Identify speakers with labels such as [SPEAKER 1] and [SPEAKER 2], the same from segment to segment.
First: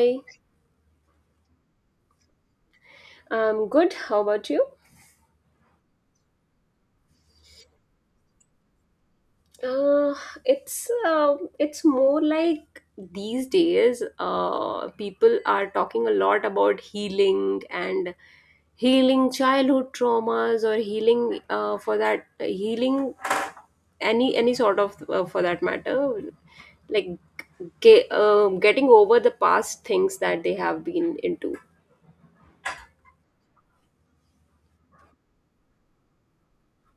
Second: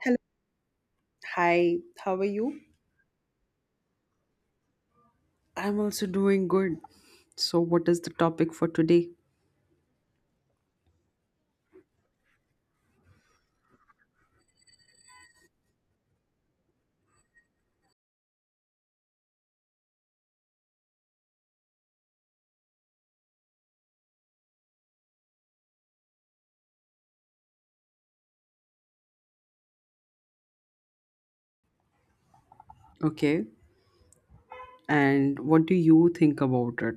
[SPEAKER 1] Hello. Hi, how are you?
[SPEAKER 2] I'm good. How about you?
[SPEAKER 1] I'm also doing good. So, what is the topic for today?
[SPEAKER 2] Uh, it's more like these days, people are talking a lot about healing and healing childhood traumas or healing for that healing any sort of for that matter, like getting over the past things that they have been into.
[SPEAKER 1] Okay. And what do you think about it?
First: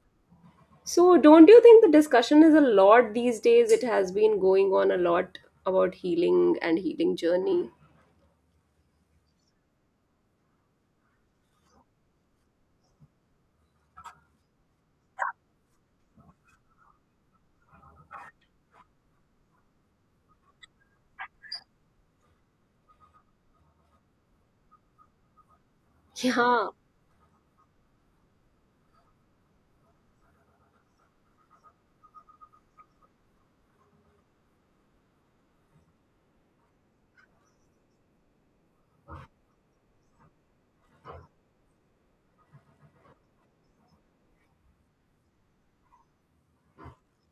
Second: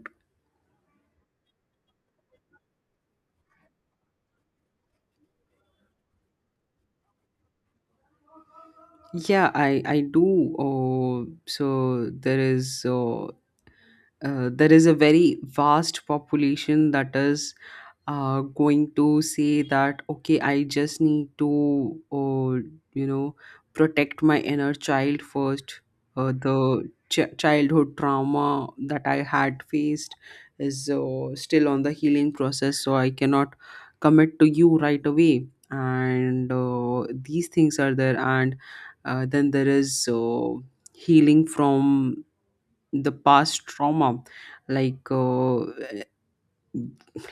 [SPEAKER 2] So, don't you think the discussion is a lot these days? It has been going on a lot about healing and healing journey.
[SPEAKER 1] Yeah, I do. So there is there is a very vast population that is going to say that okay, I just need to you know, protect my inner child first. Uh,
[SPEAKER 2] Yeah.
[SPEAKER 1] the childhood trauma that I had faced is still on the healing process, so I cannot commit to you right away, and these things are there. And then there is healing from the past trauma, like uh,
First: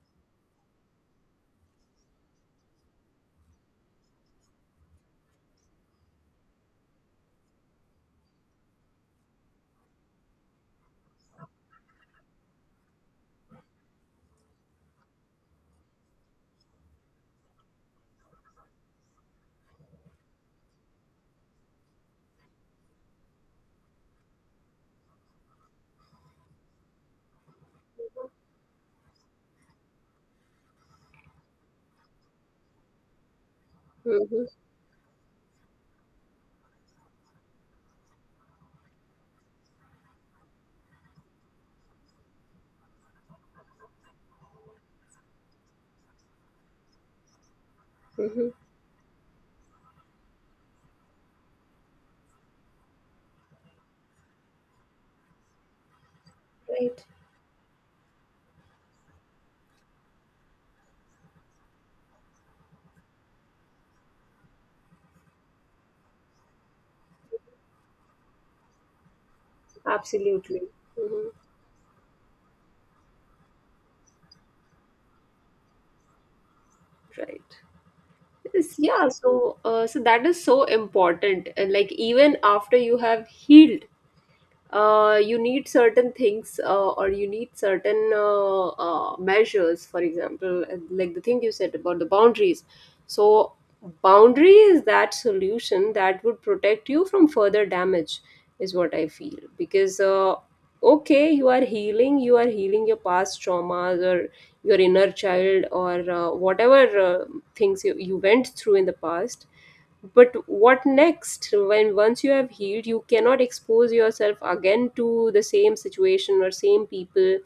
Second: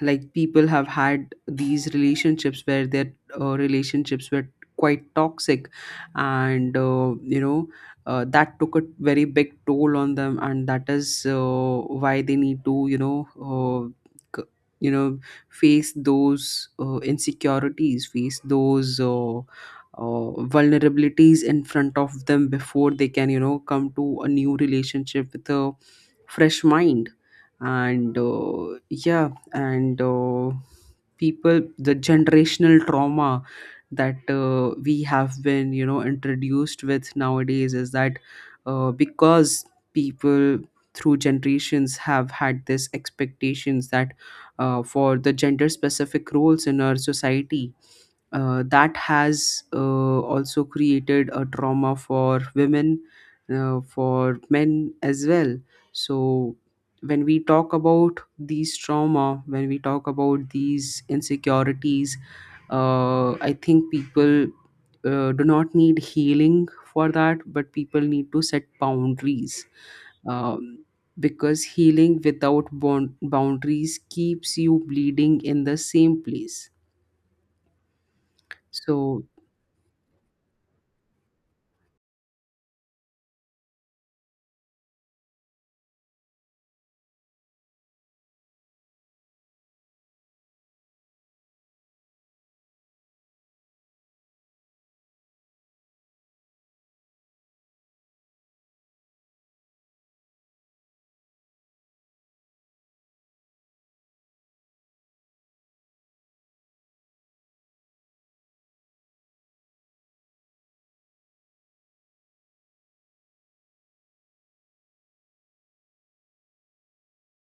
[SPEAKER 1] like people have had these relationships where their relationships were quite toxic, and you know, that took a very big toll on them, and that is why they need to, you know, c- you know face those insecurities, face those uh, vulnerabilities in front of them before they can, you know, come to a new relationship with a fresh mind. And yeah, and people, the generational trauma that
[SPEAKER 2] hmm
[SPEAKER 1] we have been, you know, introduced with nowadays is that, because people through generations have had this expectations that, for the gender specific roles in our society,
[SPEAKER 2] hmm
[SPEAKER 1] that has also created a trauma for women, for men as well. So
[SPEAKER 2] Right.
[SPEAKER 1] when we talk about these trauma, when we talk about these insecurities, I think people do not need healing for that, but people need to set boundaries,
[SPEAKER 2] Absolutely.
[SPEAKER 1] um,
[SPEAKER 2] hmm
[SPEAKER 1] because healing without boundaries keeps you bleeding in the same place,
[SPEAKER 2] Right. Yes, yeah.
[SPEAKER 1] so
[SPEAKER 2] So, so that is so important. And like even after you have healed, you need certain things or you need certain measures for example, and like the thing you said about the boundaries, so boundary is that solution that would protect you from further damage, is what I feel. Because okay, you are healing, you are healing your past traumas or your inner child or whatever things you went through in the past, but what next? When once you have healed you cannot expose yourself again to the same situation or same people,